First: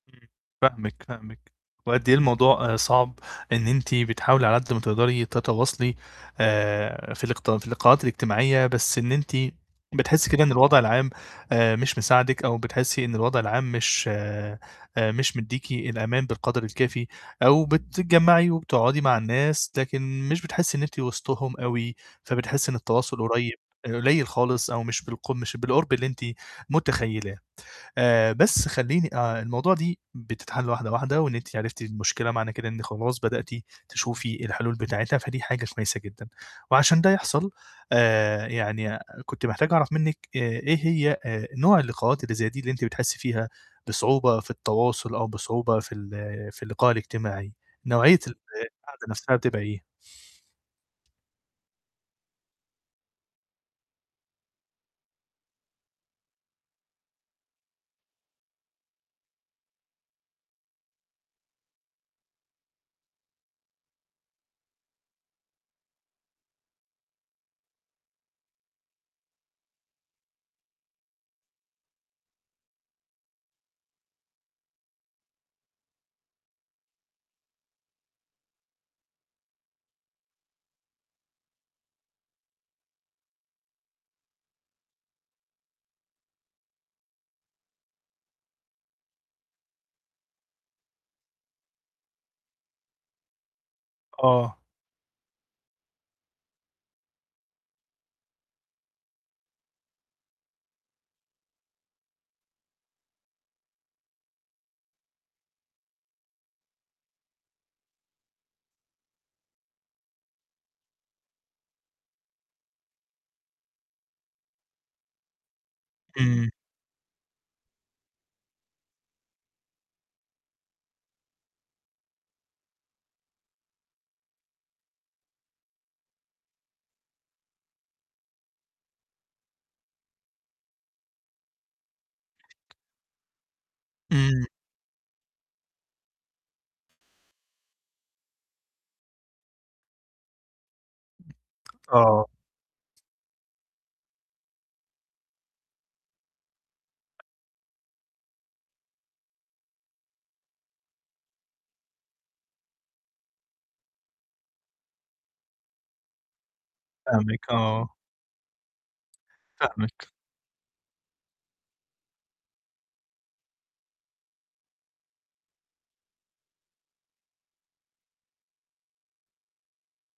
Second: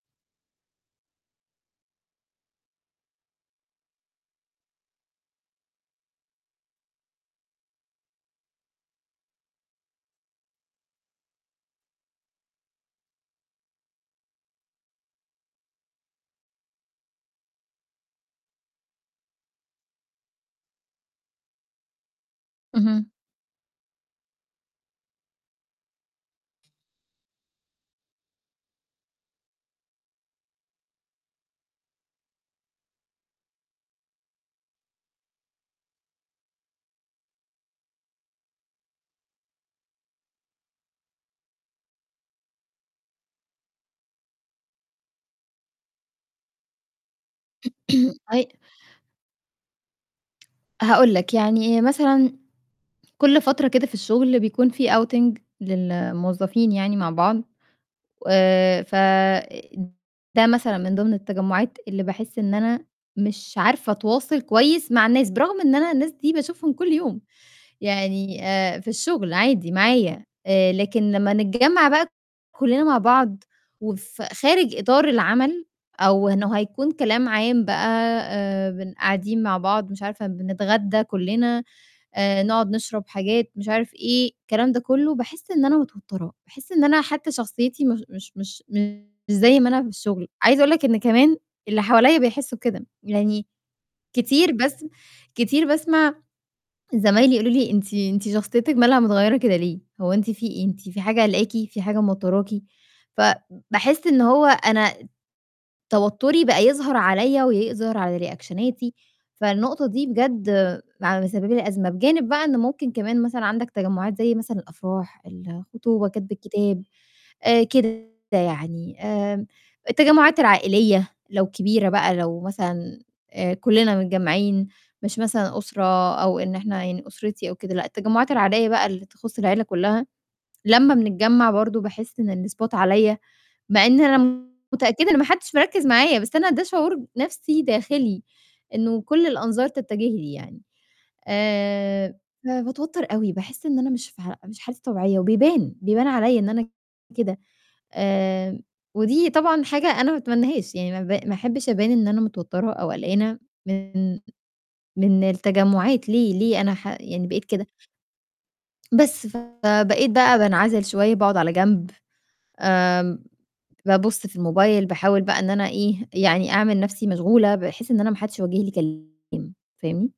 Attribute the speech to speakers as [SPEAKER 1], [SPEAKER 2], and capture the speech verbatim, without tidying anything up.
[SPEAKER 1] إمم، فاهمِك، فاهمِك. وقد أي الموضوع آآ صَعب، إن أنتِ بتحاولي على قد ما تقدري تتواصلي آآ في الاقت في اللقاءات الإجتماعية، بس إن أنتِ بتحسّي كده إن الوضع العام آآ مش مساعدِك أو بتحسّي إن الوضع العام مش آآ مش مدّيكِ الأمان بالقدر الكافي، أو بتتجمَّعي وبتقعُدي مع الناس لكن مش بتحسّي إن أنتِ وِسطهم أوي، فبتحسّي إن
[SPEAKER 2] اهم.
[SPEAKER 1] التواصل قريب آآ قُلَيل خالص أو مش بالق مش بالقُرب اللي أنتِ مُتخيّلاه. آآ بس خلّيني آآ الموضوع دي بتتحَل واحدة، واحدة وإن أنتِ عِرفتِ المشكلة معنى كده إن خلاص بدأتِ تشوفي الحلول بتاعتها، فدي حاجة كويسة جدًا. وعشان ده يحصل آآ يعني [unintelligible] كنت محتاج أعرَف منِّك آآ إيه هي آآ نوع اللقاءات اللي زي دي اللي أنتِ بتحسّي فيها بصعوبة في التواصل أو بصعوبة في ال في اللقاء الإجتماعي. نوعيّة ال
[SPEAKER 2] [unintelligible]
[SPEAKER 1] القعدة نَفْسها بتبقى إيه؟
[SPEAKER 2] هاقول لك يعني مثلًا كل فترة كده في الشُغل بيكون في outing للموظفين يعني مع بعض و ف آآ ده مثلًا من ضِمن التجمُّعات اللي باحس إن أنا مش عارفة أتواصل كويس مع الناس، برغم إن أنا الناس دي باشوفهم كل يوم يعني آآ في الشُغل عادي، معايا، آآ لكن لمّا نتجمّع بقى ت كلّنا مع بعض وف خارج إطار العمل أو إنه هيكون كلام عام بقى آآ بن قاعدين مع بعض مش عارفة بنتغدى كلّنا، آآ نقعُد نشرب حاجات مش عارف إيه الكلام ده كلّه باحس إن أنا مِتوترة، باحس إن أنا حتى شخصيتي مش مش مش مش زي ما أنا في الشُغل. عايزة أقول لك إن كمان اللي حواليّا بيحسّوا كده، يعني كتير
[SPEAKER 1] آه.
[SPEAKER 2] بسم كتير باسمع زمايلي يقولوا لي: "أنتِ أنتِ شخصيتِك مالها متغيّرة كده ليه، هو أنتِ في إيه، أنتِ في حاجة قالقاكِ، في حاجة موتّراكِ؟" فباحس إن هو أنا توتّري بقى يظهر عليّا يأظر على رِيأكشَناتي، فالنقطة دي بجد ع مسَببه لي أزمة. بجانب بقى إن ممكن كمان مثلًا عندك تجمُّعات زي مثلًا الأفراح، الخطوبة، كَتب
[SPEAKER 1] إمم.
[SPEAKER 2] الكِتاب آآ كده يعني، آمم التجمُّعات العائليّة لو كبيرة بقى لو مثلًا آآ كلّنا متجمَّعين مش مثلًا أُسرة أو إن إحنا يعني أُسرتي أو كده لأ، التجمُّعات العائليّة بقى اللي تخُص العيلة كلّها، لمّا بنتجمَّع برضه باحس إن الspot عليّا، مع إن
[SPEAKER 1] إمم.
[SPEAKER 2] أنا متأكدة إن ما حدش مركِّز معايا، بس أنا ده شعور ب نَفْسي داخِلي إنه كل الأنظار تَتَجه لي يعني، آآ
[SPEAKER 1] آه.
[SPEAKER 2] فباتوتّر أوي باحس إن أنا مش في ح مش حالتي طبيعية وبيبان، بيبان عليّا إن أنا كده. آمم ودي طبعًا حاجة أنا ما أتمنّاهاش، يعني ما ب ما أحبّش أبان إن أنا متوتّرة أو قلقانة من من التجمُّعات، ليه ليه أنا ح يعني
[SPEAKER 1] فاهمِك،
[SPEAKER 2] بقيت كده؟
[SPEAKER 1] آه.
[SPEAKER 2] بس،
[SPEAKER 1] فاهمِك.
[SPEAKER 2] فبقيت بقى بانعَزِل شوية باقعُد على جنب، آمم بابُص في الموبايل باحاول بقى إن أنا إيه يعني أعمل نَفْسي مشغولة بحيث إن أنا ما حدش يوجّه لي كلام، فاهمني؟